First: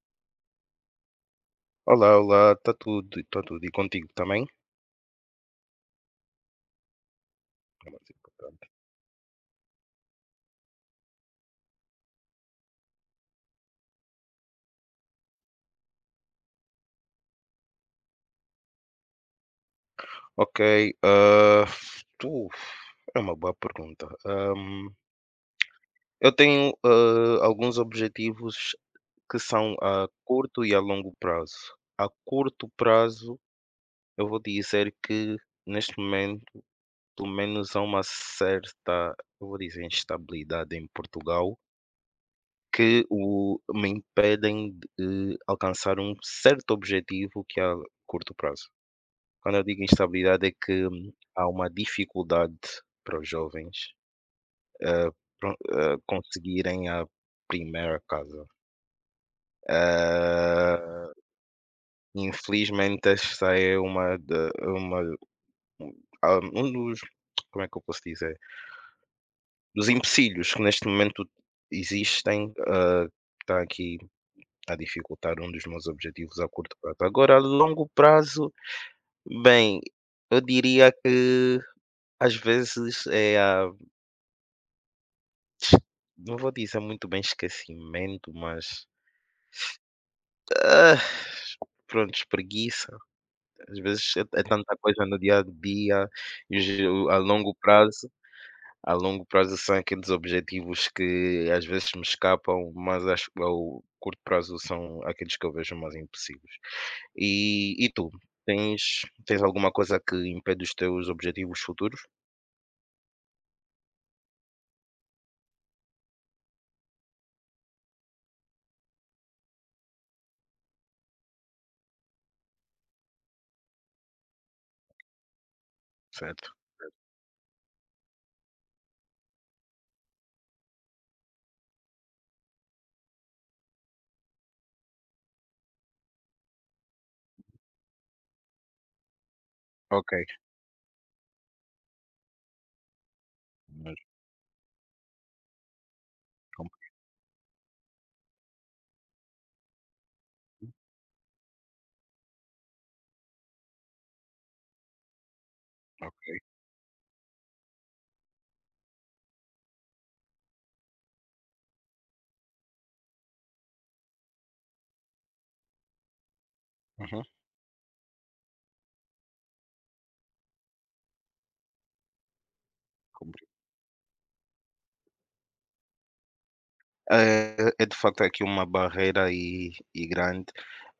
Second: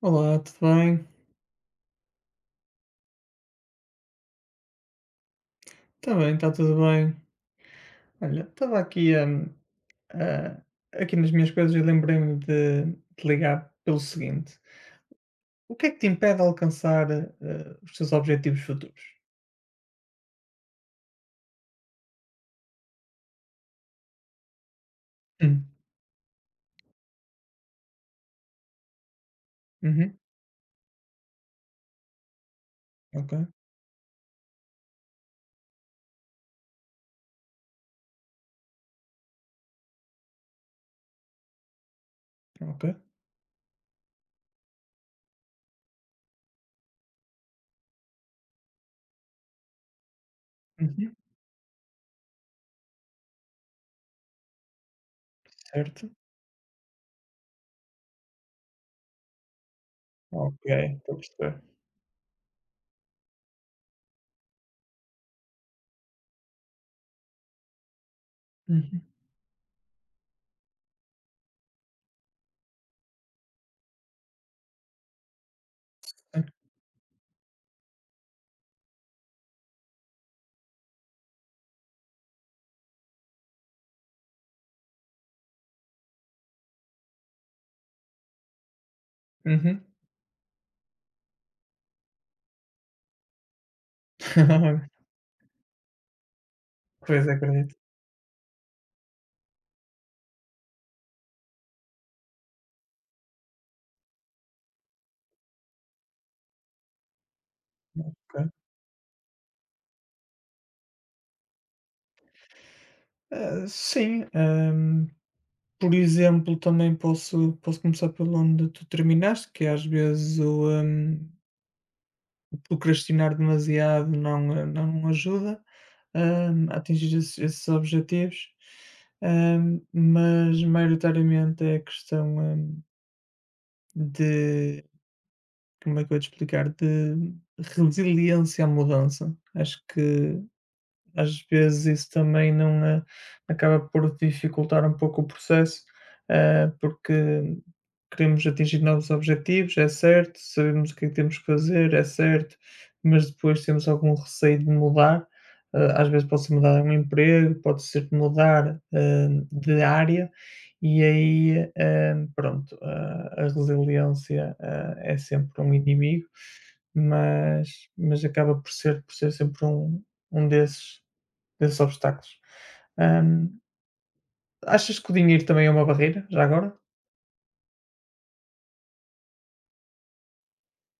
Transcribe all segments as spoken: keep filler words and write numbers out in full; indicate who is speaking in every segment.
Speaker 1: Olá, tudo bem?
Speaker 2: Olá, olá, está tudo, está tudo. E contigo também?
Speaker 1: Está bem, está tudo bem.
Speaker 2: É mais
Speaker 1: Olha,
Speaker 2: importante.
Speaker 1: estava aqui, hum, ah, aqui nas minhas coisas e lembrei-me de, de ligar pelo seguinte: o que é que te impede de alcançar ah, os teus objetivos futuros?
Speaker 2: Ok, ah, tu, é uma boa pergunta. Ahm,
Speaker 1: Hum.
Speaker 2: eu tenho ah, alguns objetivos que são a
Speaker 1: Uhum.
Speaker 2: curto e a longo prazo. A curto
Speaker 1: Ok,
Speaker 2: prazo, eu vou dizer que neste momento, pelo menos há uma certa, eu vou dizer, instabilidade em Portugal
Speaker 1: ok.
Speaker 2: que o, me impedem de eh, alcançar um certo objetivo que é a curto prazo. Quando eu digo instabilidade, é que hum,
Speaker 1: Uhum.
Speaker 2: há uma dificuldade para os jovens pro- eh,
Speaker 1: Certo.
Speaker 2: conseguirem a primeira casa.
Speaker 1: Ok,
Speaker 2: Eh,
Speaker 1: estou a perceber.
Speaker 2: infelizmente, esta é uma, de- uma ah, um dos, como é que eu posso dizer,
Speaker 1: Uhum.
Speaker 2: dos empecilhos que neste momento existem, eh, está aqui a dificultar um dos meus objetivos
Speaker 1: Sim.
Speaker 2: a curto prazo. Agora, a longo prazo, bem, eu diria que às vezes é a. Não vou dizer muito bem esquecimento, mas,
Speaker 1: Uhum.
Speaker 2: ah, prontos, preguiça. Às vezes é é tanta coisa no dia a dia e os o a
Speaker 1: Pois
Speaker 2: longo
Speaker 1: acredito.
Speaker 2: prazo a longo prazo são aqueles objetivos que às vezes me escapam, mas acho que ao curto prazo são aqueles que eu vejo mais impossíveis. E e tu,
Speaker 1: Ok.
Speaker 2: tens tens alguma coisa que impede os teus objetivos futuros?
Speaker 1: Ah, sim, hum, por exemplo, também posso, posso começar pelo onde tu terminaste, que é às vezes o. hum, procrastinar demasiado não, eh, não ajuda,
Speaker 2: Certo,
Speaker 1: hum, a atingir esses esses objetivos, hum, mas maioritariamente é questão, hum, de como é que eu ia te explicar? De resiliência à mudança. Acho
Speaker 2: ok,
Speaker 1: que às vezes isso também não, eh, acaba
Speaker 2: mas
Speaker 1: por dificultar um pouco o processo, eh,
Speaker 2: como
Speaker 1: porque queremos atingir novos objetivos, é certo, sabemos o que é que temos que fazer, é certo, mas depois temos algum receio de mudar. Eh, às
Speaker 2: ok,
Speaker 1: vezes pode ser mudar um emprego, pode ser mudar, eh, de área, e aí, eh, pronto, a a resiliência, eh, é sempre um inimigo,
Speaker 2: uhum.
Speaker 1: mas mas acaba por ser por ser sempre um um desses desses obstáculos. Hum, Achas que o dinheiro também é uma barreira, já agora?
Speaker 2: É é de facto aqui uma barreira e e grande.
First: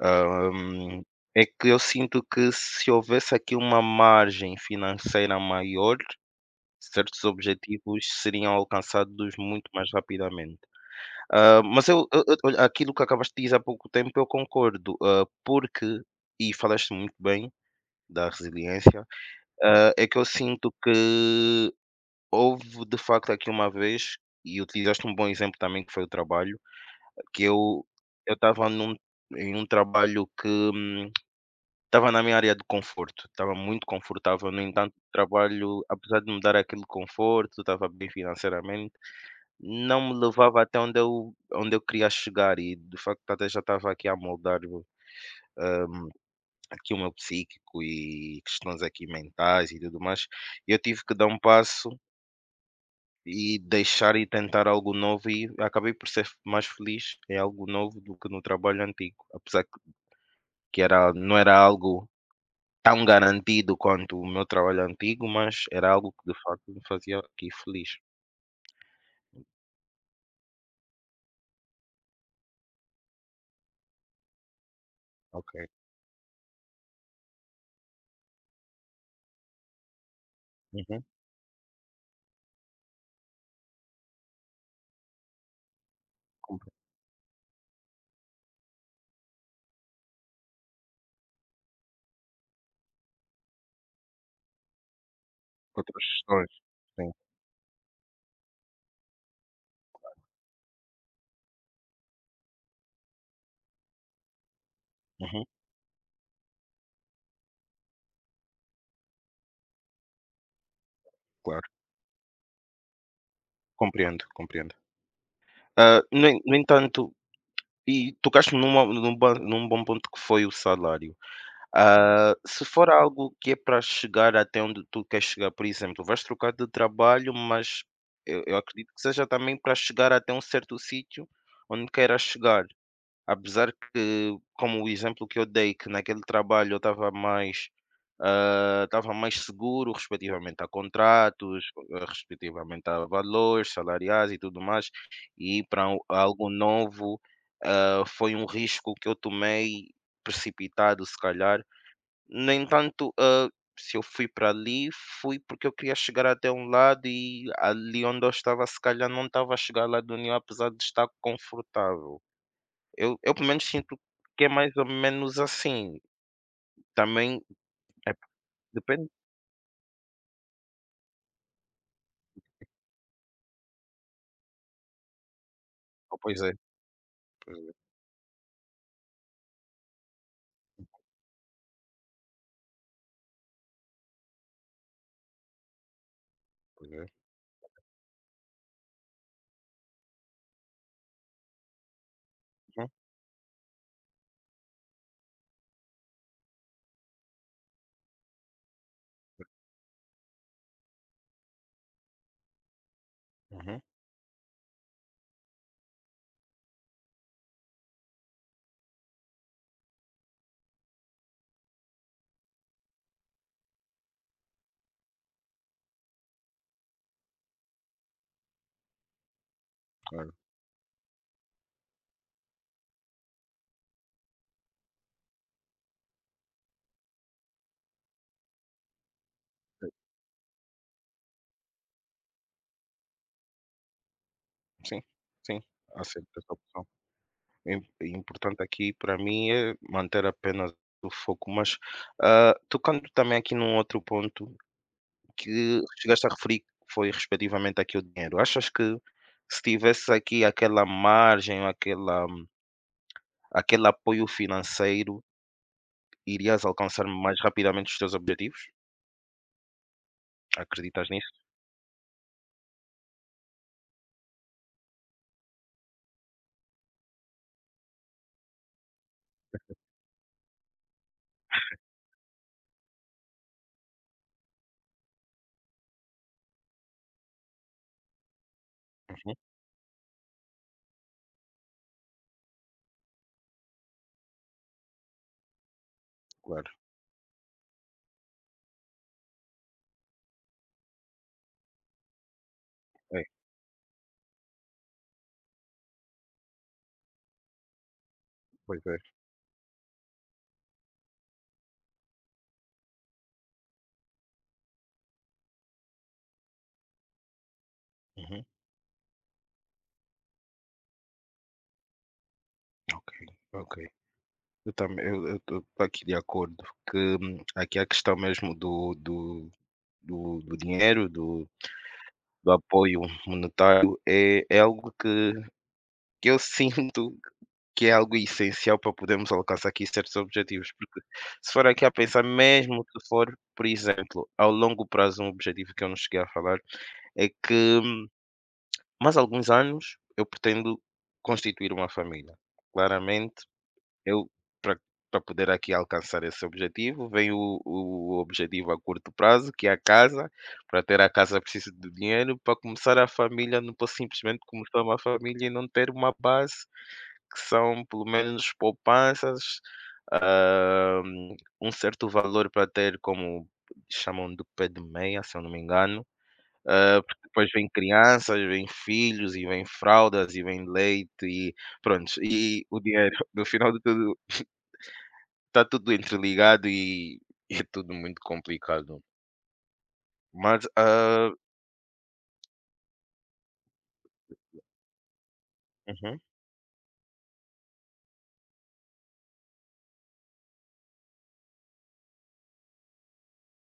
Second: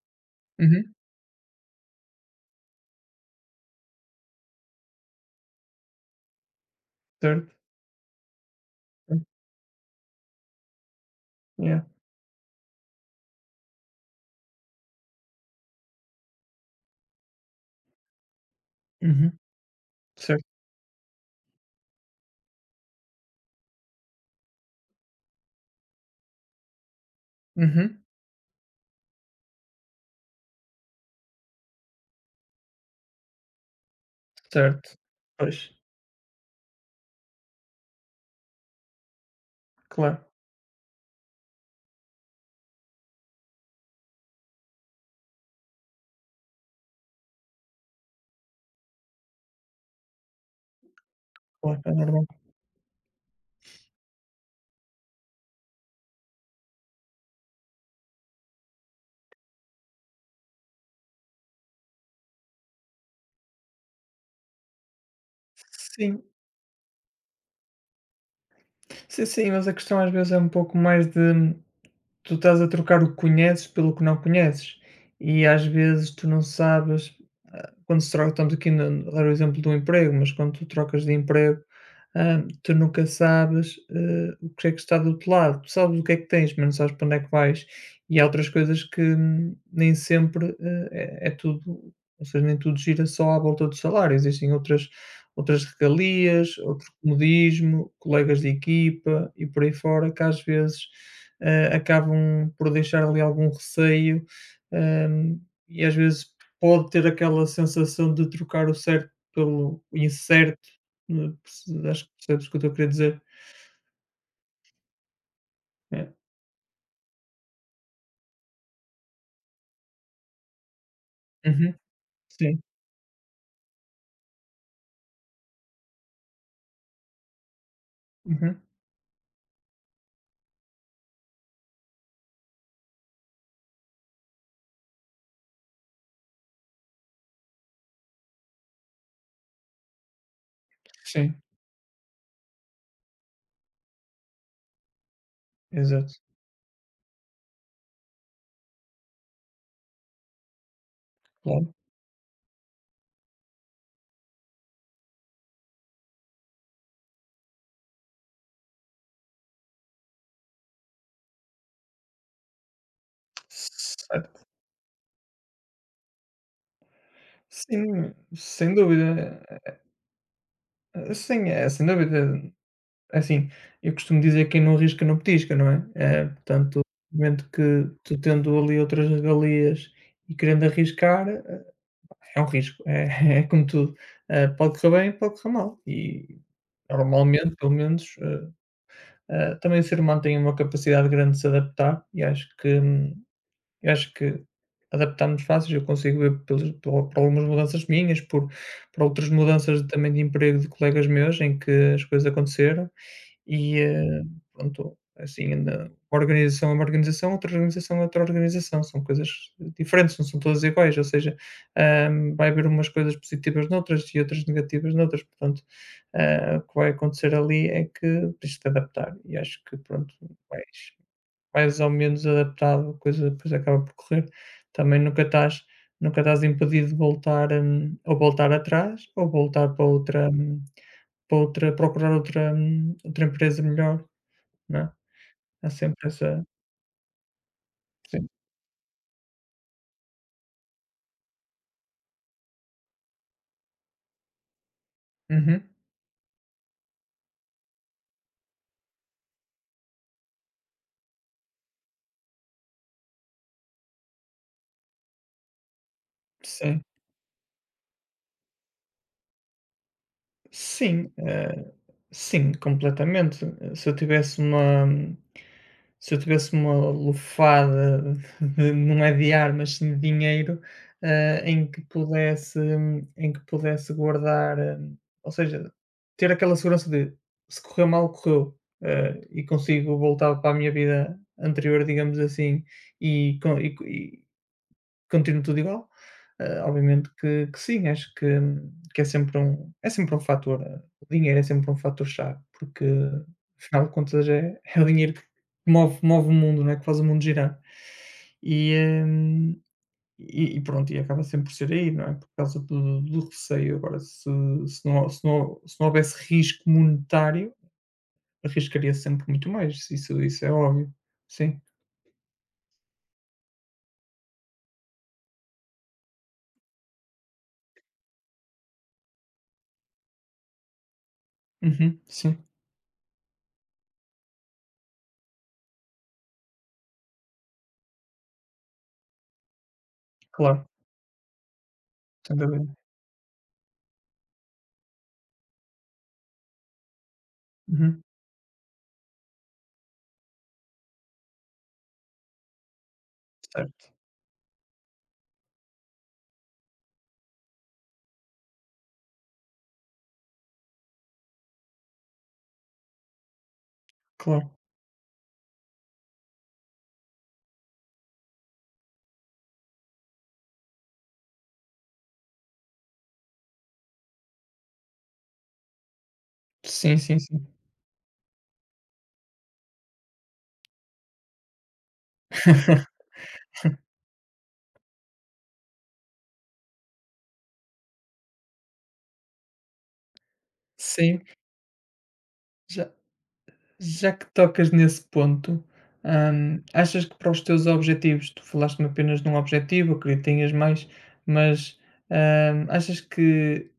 Speaker 2: Hã,
Speaker 1: Uhum,
Speaker 2: é que eu sinto que se houvesse aqui uma margem financeira maior, certos
Speaker 1: certo.
Speaker 2: objetivos seriam
Speaker 1: Hum,
Speaker 2: alcançados muito mais rapidamente. Hã,
Speaker 1: yeah.
Speaker 2: mas eu eu eu olha, aquilo que acabaste de dizer há pouco tempo eu concordo, hã, porque e falaste muito bem da resiliência.
Speaker 1: Uhum,
Speaker 2: Hã, é que eu
Speaker 1: certo.
Speaker 2: sinto que houve de facto aqui uma vez, e utilizaste um bom exemplo também que foi o trabalho, que eu
Speaker 1: Uhum,
Speaker 2: eu estava num em um trabalho que, hum, estava na minha área de conforto, estava muito confortável. No
Speaker 1: certo.
Speaker 2: entanto, o
Speaker 1: Pois,
Speaker 2: trabalho, apesar de me dar aquele conforto, estava bem financeiramente, não me
Speaker 1: claro,
Speaker 2: levava até onde eu onde eu queria chegar, e de facto até já estava aqui a moldar o aqui o meu psíquico e questões aqui mentais e tudo mais. Eu tive que dar um
Speaker 1: claro,
Speaker 2: passo
Speaker 1: é normal.
Speaker 2: e deixar e tentar algo novo, e acabei por ser mais feliz em algo novo do que no trabalho antigo, apesar que que era não era algo tão garantido quanto o meu trabalho antigo, mas era algo
Speaker 1: Sim,
Speaker 2: que de facto me fazia aqui feliz.
Speaker 1: sim, sim, mas a questão às vezes é um pouco mais de tu estás a trocar o que conheces pelo que não conheces. E
Speaker 2: Ok.
Speaker 1: às vezes tu não sabes quando se troca, estamos aqui no no exemplo do emprego, mas quando tu trocas
Speaker 2: Uhum.
Speaker 1: de emprego, hã, tu nunca sabes, eh, o que é que está do outro lado. Tu sabes o que é que tens, mas
Speaker 2: Compre
Speaker 1: não sabes para onde é que vais. E há outras coisas que, hum, nem sempre, eh, é é tudo ou seja, nem tudo gira só à volta do salário, existem outras outras
Speaker 2: Outras questões.
Speaker 1: regalias, outro
Speaker 2: Sim.
Speaker 1: comodismo, colegas de equipa e por aí fora, que às vezes, eh, acabam por deixar ali algum receio, hum,
Speaker 2: Uhum.
Speaker 1: e às vezes pode ter aquela sensação de trocar o certo pelo incerto, eh,
Speaker 2: Claro.
Speaker 1: perce acho que percebes o que eu estou a querer dizer.
Speaker 2: Compreendo, compreendo. Ah,
Speaker 1: É.
Speaker 2: no en no entanto, e tocaste-me numa num ba num bom ponto que foi o salário.
Speaker 1: Uhum,
Speaker 2: Ah,
Speaker 1: sim.
Speaker 2: se for algo que é para chegar até onde tu queres chegar, por exemplo, vais trocar de trabalho, mas eu eu
Speaker 1: Uhum,
Speaker 2: acredito que seja também para chegar até um certo sítio onde queiras chegar. Apesar que, como o exemplo que eu dei, que naquele trabalho eu estava mais, ah, estava mais seguro respectivamente a
Speaker 1: sim,
Speaker 2: contratos, eh, respectivamente a valores salariais e tudo mais, e para o-
Speaker 1: exato,
Speaker 2: algo novo, ah, foi um risco que eu tomei, precipitado, se calhar.
Speaker 1: claro.
Speaker 2: No entanto, ah, se eu fui para ali, fui porque eu queria chegar até um lado e, ali onde eu estava, se calhar não estava a chegar lá do nenhum, apesar de estar confortável. Eu eu pelo menos sinto que
Speaker 1: Certo.
Speaker 2: é mais ou menos assim, também é
Speaker 1: Sim, sem
Speaker 2: depende.
Speaker 1: dúvida. Eh, eh, sim, é sem dúvida. É assim, eu costumo dizer: que "Quem não arrisca não petisca", não é?
Speaker 2: Oh,
Speaker 1: Eh,
Speaker 2: pois é,
Speaker 1: portanto, no momento
Speaker 2: pois é,
Speaker 1: que tu tendo ali outras regalias e querendo arriscar é um risco, é é como tudo, eh, pode correr bem, pode correr mal e
Speaker 2: pois é.
Speaker 1: normalmente, pelo menos, eh, eh, também o ser humano tem uma capacidade grande de se adaptar e acho que
Speaker 2: Uhum,
Speaker 1: hum, eu acho que adaptamos fácil, eu consigo ver pelas por por algumas mudanças minhas, por por outras mudanças também de emprego de colegas meus em que as coisas aconteceram, e,
Speaker 2: uhum,
Speaker 1: eh, pronto, assim, na uma organização é uma organização, outra organização é outra organização, são coisas diferentes, não são todas iguais, ou seja, hã, vai haver umas coisas positivas noutras e outras negativas noutras, portanto, hã, o que vai acontecer ali é que tens de te adaptar e acho que pronto,
Speaker 2: claro.
Speaker 1: vais mais ou menos adaptado, a coisa depois acaba por correr. Também nunca estás nunca estás impedido de voltar, hum, ou voltar atrás, ou voltar para outra hum, para outra procurar outra hum, outra empresa melhor, não é?
Speaker 2: Sim, sim,
Speaker 1: Há sempre
Speaker 2: aceito
Speaker 1: essa
Speaker 2: essa opção. É im é
Speaker 1: sim.
Speaker 2: importante aqui para mim é manter apenas o foco, mas, ah, tocando também aqui num outro ponto
Speaker 1: Uhum.
Speaker 2: que chegaste a referir, que foi respectivamente aqui o dinheiro. Achas que, se tivesse aqui aquela margem, aquela aquele apoio financeiro, irias
Speaker 1: Sim.
Speaker 2: alcançar mais rapidamente os teus objetivos? Acreditas
Speaker 1: Sim,
Speaker 2: nisso?
Speaker 1: eh, sim, completamente. Se eu tivesse uma hum, se eu tivesse uma lufada de não é de ar, mas sim de dinheiro, ah, em que pudesse em que pudesse guardar, eh, ou seja, ter aquela segurança de se correu mal, correu, ah,
Speaker 2: Uhum,
Speaker 1: e consigo voltar para a minha vida anterior, digamos assim, e com e continua tudo igual. Eh,
Speaker 2: claro.
Speaker 1: obviamente que que sim, acho que que é sempre um é sempre um fator, eh, o dinheiro é sempre um fator-chave, porque
Speaker 2: É,
Speaker 1: afinal de contas é é o dinheiro que move move o mundo, não é, que faz o mundo girar. E,
Speaker 2: pois é.
Speaker 1: hum, e e pronto, e acaba sempre por ser aí, não é, por causa do do receio. Agora se se não se não se não houvesse risco monetário,
Speaker 2: Uhum.
Speaker 1: arriscaria sempre muito mais, isso isso é óbvio. Sim.
Speaker 2: Ok, ok. Eu também, eu estou aqui de acordo que, hum, aqui é a questão mesmo do do do do dinheiro, do
Speaker 1: Uhum, sim,
Speaker 2: do apoio monetário é é algo que que eu sinto que é algo essencial para podermos alcançar aqui certos
Speaker 1: claro,
Speaker 2: objetivos, porque se for aqui a pensar,
Speaker 1: sem dúvida.
Speaker 2: mesmo que for, por exemplo, ao longo prazo, um objetivo que eu não cheguei a falar é que,
Speaker 1: Uhum,
Speaker 2: mais alguns anos, eu pretendo constituir uma família. Claramente.
Speaker 1: certo,
Speaker 2: Eu, para pra poder aqui alcançar esse objetivo, vem o o objetivo a curto prazo, que é a casa. Para ter a casa preciso de dinheiro, para começar a família não posso simplesmente
Speaker 1: claro.
Speaker 2: começar uma família e não ter uma base, que são pelo menos poupanças, hum, um certo valor para ter como chamam do pé de meia, se eu não me engano.
Speaker 1: Sim,
Speaker 2: Hã,
Speaker 1: sim,
Speaker 2: porque
Speaker 1: sim.
Speaker 2: depois vem crianças, vem filhos e vem fraldas e vem leite e pronto, e o dinheiro, no final de tudo está tudo interligado e é tudo muito complicado. Mas,
Speaker 1: Sim,
Speaker 2: ah,
Speaker 1: já já que tocas nesse ponto,
Speaker 2: uhum.
Speaker 1: hum, achas que para os teus objetivos, tu falaste-me apenas de um objetivo, acredito que tenhas mais, mas, hum, achas que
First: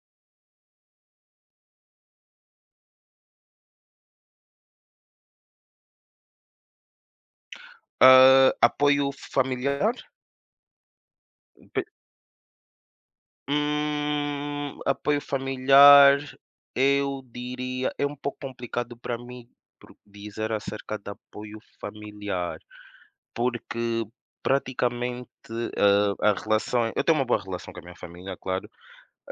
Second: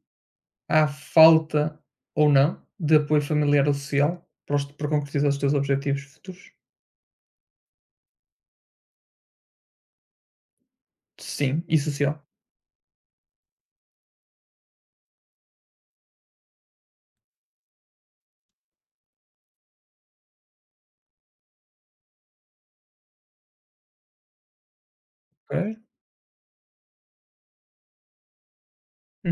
Speaker 1: há falta ou não de apoio familiar ou social para os para concretizar os teus objetivos futuros?
Speaker 2: Ah, apoio familiar?
Speaker 1: Sim, e
Speaker 2: Pe-
Speaker 1: social.
Speaker 2: Hum, apoio familiar, eu diria, é um pouco complicado para mim pro- dizer acerca de apoio familiar, porque praticamente,
Speaker 1: Ok.
Speaker 2: ah, a relação, eu tenho uma boa relação com a minha família, claro.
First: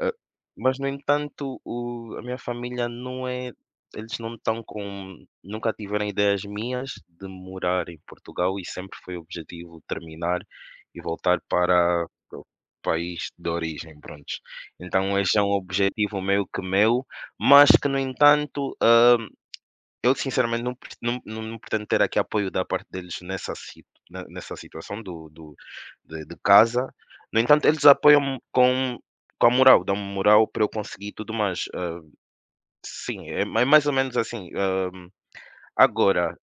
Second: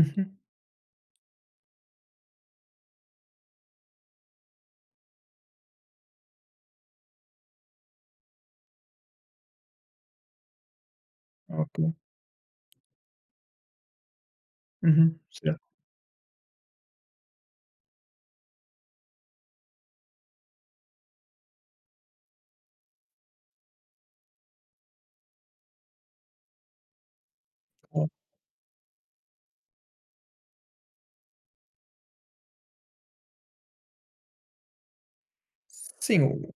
Speaker 2: Ah, mas, no entanto, o a minha família não é, eles não estão com, nunca tiveram ideias minhas de morar em Portugal, e sempre foi o objetivo terminar e voltar
Speaker 1: Ok.
Speaker 2: para o país de origem, pronto.
Speaker 1: Uhum.
Speaker 2: Então esse é um
Speaker 1: Certo,
Speaker 2: objetivo meio que meu, mas que, no entanto, ah, eu sinceramente não pre não não não pretendo ter aqui apoio da parte deles nessa si ne nessa situação do do de de casa. No entanto, eles
Speaker 1: claro.
Speaker 2: apoiam com com a moral, dão-me moral para eu conseguir e tudo mais. Hã, sim, é ma- é mais ou menos assim, hã,
Speaker 1: Sim,
Speaker 2: agora,
Speaker 1: o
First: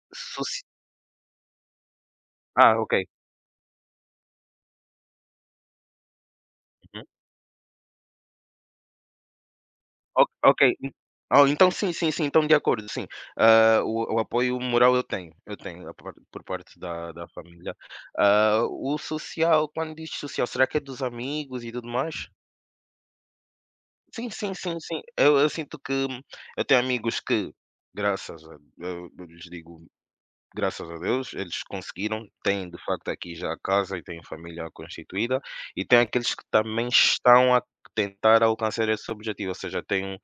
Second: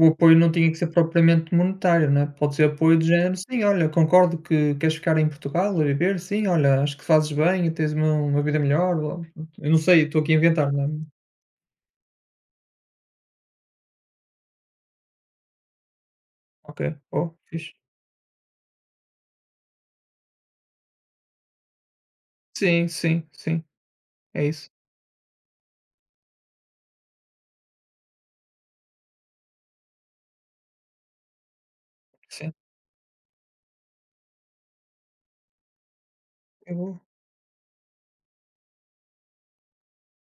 Speaker 1: o apoio não
Speaker 2: soci
Speaker 1: tinha que ser propriamente monetário, né, pode ser
Speaker 2: ah, ok.
Speaker 1: apoio do género: "Sim, olha, concordo que queres ficar em Portugal a viver. Sim, olha, acho que
Speaker 2: Uhum.
Speaker 1: fazes bem, tens uma uma vida melhor", blá, blá, blá. Eu não sei, estou
Speaker 2: O
Speaker 1: aqui a
Speaker 2: Ok.
Speaker 1: inventar, né.
Speaker 2: en- Oh, então sim, sim, sim, então de acordo, sim. Hã, o o apoio moral eu tenho, eu tenho a por por parte
Speaker 1: Ok,
Speaker 2: da da
Speaker 1: oh, fixe.
Speaker 2: família. Hã, o social, quando diz social, será que é dos amigos e tudo mais?
Speaker 1: Sim, sim, sim.
Speaker 2: Sim,
Speaker 1: É
Speaker 2: sim,
Speaker 1: isso,
Speaker 2: sim, sim. Eu eu sinto que, hum, eu tenho amigos que, graças a, eu eu lhes digo, graças a Deus, eles conseguiram,
Speaker 1: sim.
Speaker 2: têm de facto aqui já a casa e têm família constituída, e tem aqueles que
Speaker 1: Eu vou
Speaker 2: também
Speaker 1: uhum,
Speaker 2: estão a tentar alcançar esse objetivo, ou seja, tem um,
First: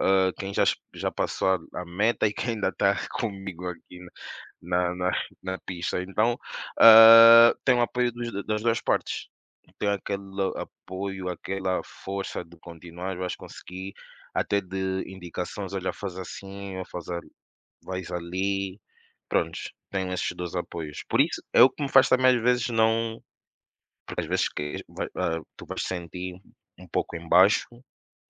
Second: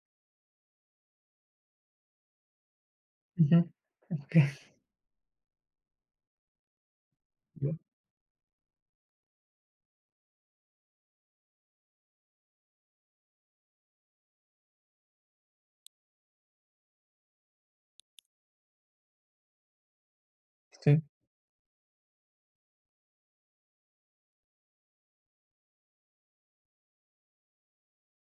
Speaker 2: hã, quem já es- já passou a a meta e quem ainda está comigo aqui
Speaker 1: ok.
Speaker 2: na na na pista. Então, hã,
Speaker 1: Boa.
Speaker 2: tem o apoio dos das duas partes. Tem aquele apoio, aquela força de continuar, vais conseguir, até de indicações: "Olha, faz assim, ou faz a vais ali". Prontos, tenho esses dois
Speaker 1: Sim,
Speaker 2: apoios. Por isso, é o que me faz também às vezes não, porque, às vezes, que vai, ah, tu vais sentir um pouco embaixo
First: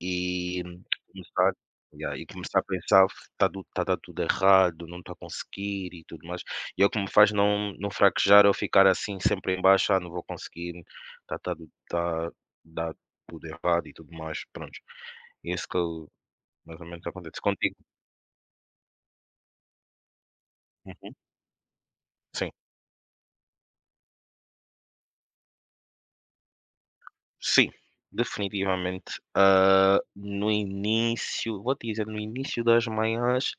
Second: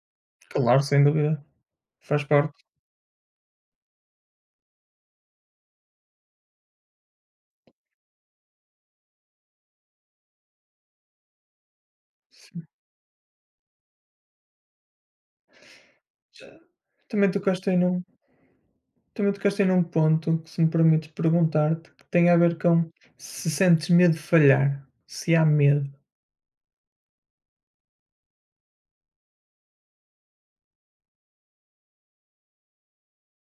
Speaker 2: e
Speaker 1: claro, sem dúvida,
Speaker 2: começar. Yeah,
Speaker 1: faz
Speaker 2: e começar
Speaker 1: parte.
Speaker 2: a pensar: "Está tudo está tudo errado, não estou a conseguir", e tudo mais. E é o que me faz não não fraquejar ou ficar assim sempre em baixo: "Ah, não vou conseguir, está está está
Speaker 1: Sim.
Speaker 2: dá tudo errado", e tudo mais, pronto. É isso que eu
Speaker 1: Já
Speaker 2: mais ou menos
Speaker 1: também
Speaker 2: acontece
Speaker 1: tocaste
Speaker 2: contigo?
Speaker 1: aí num também tocaste aí num ponto que, se me permites
Speaker 2: Uhum.
Speaker 1: perguntar-te, que tem a
Speaker 2: Sim.
Speaker 1: ver com se sentes medo de falhar, se há medo.
Speaker 2: Sim, definitivamente. Ah, no início, vou te dizer, no início das manhãs,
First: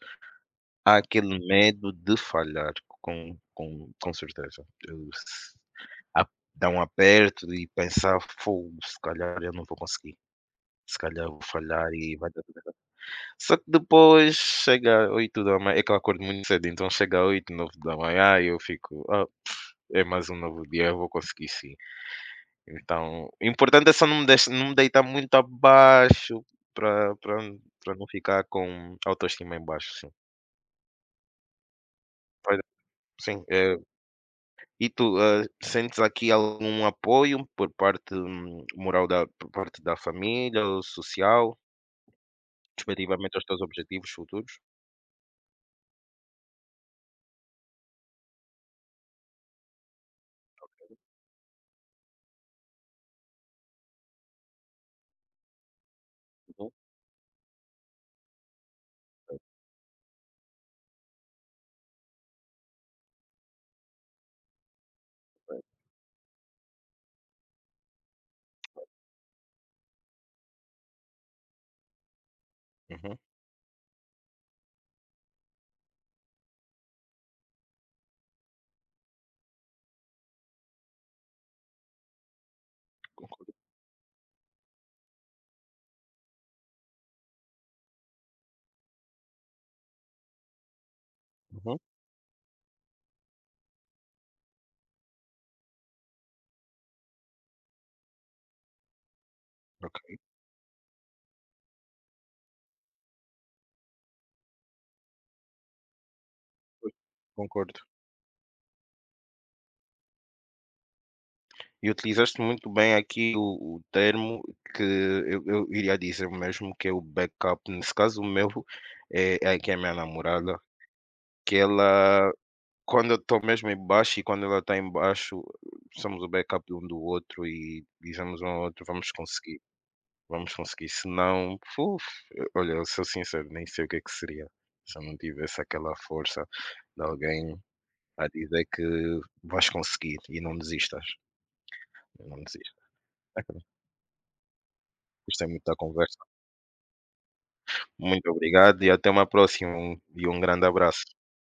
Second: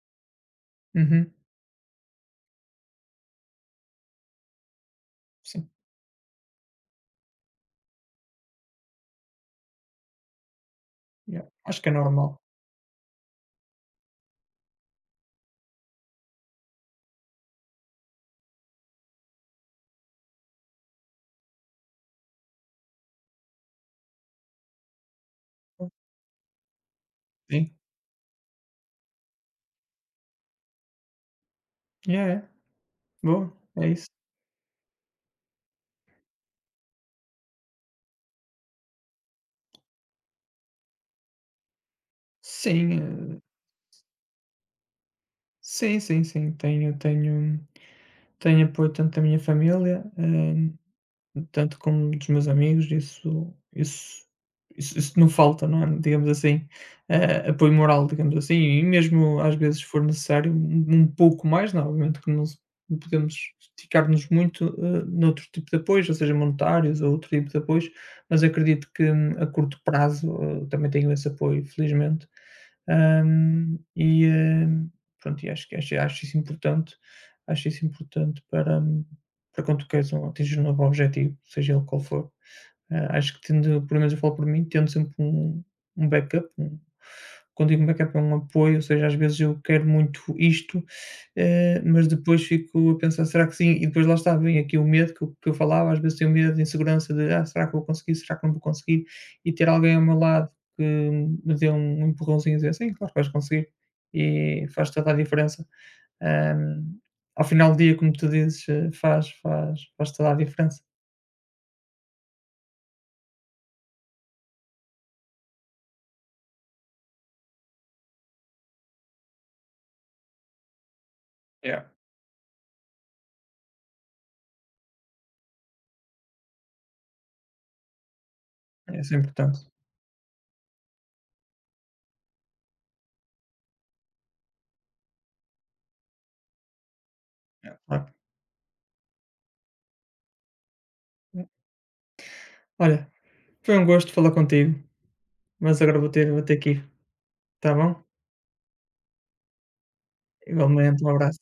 Speaker 2: há
Speaker 1: Uhum,
Speaker 2: aquele medo de falhar, com com com certeza. Eu, se
Speaker 1: sim,
Speaker 2: a, dá um aperto, e pensar: "Fogo, se calhar eu não vou conseguir, se calhar eu vou
Speaker 1: yeah, acho
Speaker 2: falhar
Speaker 1: que é
Speaker 2: e vai
Speaker 1: normal.
Speaker 2: dar tudo errado". Só que depois chega oito horas, é que eu acordo muito cedo, então chega às oito, h nove horas, e eu fico: "Ah, pff, é mais um novo dia, eu vou conseguir, sim". Então, o importante é só não me deix não me deitar muito abaixo para pra
Speaker 1: Sim.
Speaker 2: pra não ficar com autoestima em baixo, sim.
Speaker 1: É, é,
Speaker 2: Olha, sim,
Speaker 1: boa,
Speaker 2: é.
Speaker 1: é isso.
Speaker 2: E tu, ah, sentes aqui algum apoio por parte, hum, moral da por parte da família ou social,
Speaker 1: Sim,
Speaker 2: respectivamente
Speaker 1: eh,
Speaker 2: aos teus objetivos futuros?
Speaker 1: sim, sim, sim, tenho tenho tenho apoio tanto da minha família, eh, tanto como dos meus amigos, isso isso isso isso não falta, não é, digamos assim,
Speaker 2: Uhum.
Speaker 1: eh, apoio moral, digamos assim, e mesmo às vezes for necessário um um pouco mais, não, obviamente que não se não podemos esticar-nos muito, eh, noutro tipo de apoios, ou seja, monetários ou outro tipo de apoios, mas acredito que hum, a curto prazo, eh, também tenho esse apoio, felizmente.
Speaker 2: Uhum,
Speaker 1: Hum, e, eh, Pronto, e acho que acho acho isso importante, acho isso importante para hum, para quando tu queres um, atingir um novo objetivo, seja ele qual for, eh, acho que tendo, pelo menos eu falo por mim, tendo sempre um, um backup, um, quando digo backup é um apoio, ou seja, às vezes eu quero muito isto,
Speaker 2: uhum,
Speaker 1: eh, mas depois fico a pensar, será que sim? E depois lá está, vem aqui o medo que eu, que eu falava, às vezes tenho medo de insegurança de, ah, será que vou conseguir, será que não vou conseguir? E ter alguém ao meu
Speaker 2: ok,
Speaker 1: lado que me dê um empurrãozinho e dizer, sim, claro que vais conseguir, e faz toda a diferença. Hum, Ao final do
Speaker 2: concordo.
Speaker 1: dia, como tu dizes, eh, faz faz faz toda a diferença.
Speaker 2: E utilizaste muito bem aqui o o termo que eu eu iria dizer, mesmo, que é o backup. Nesse caso o meu é é que é a minha namorada, que
Speaker 1: Yeah.
Speaker 2: ela, quando eu estou mesmo em baixo e quando ela está em baixo, somos o backup um do outro e dizemos um ao outro:
Speaker 1: É
Speaker 2: "Vamos
Speaker 1: isso, é importante,
Speaker 2: conseguir". Vamos conseguir, se não, uf, eu- olha, eu sou sincero, nem sei o que é que seria se eu não tivesse aquela força de alguém
Speaker 1: claro.
Speaker 2: a dizer que vais conseguir e não desistas, não desistas.
Speaker 1: Olha, foi um gosto falar contigo,
Speaker 2: Gostei muito da
Speaker 1: mas agora vou
Speaker 2: conversa.
Speaker 1: ter vou ter que ir, está bom?
Speaker 2: Muito obrigado e até uma próxima, um e um grande
Speaker 1: Igualmente,
Speaker 2: abraço.
Speaker 1: um abraço.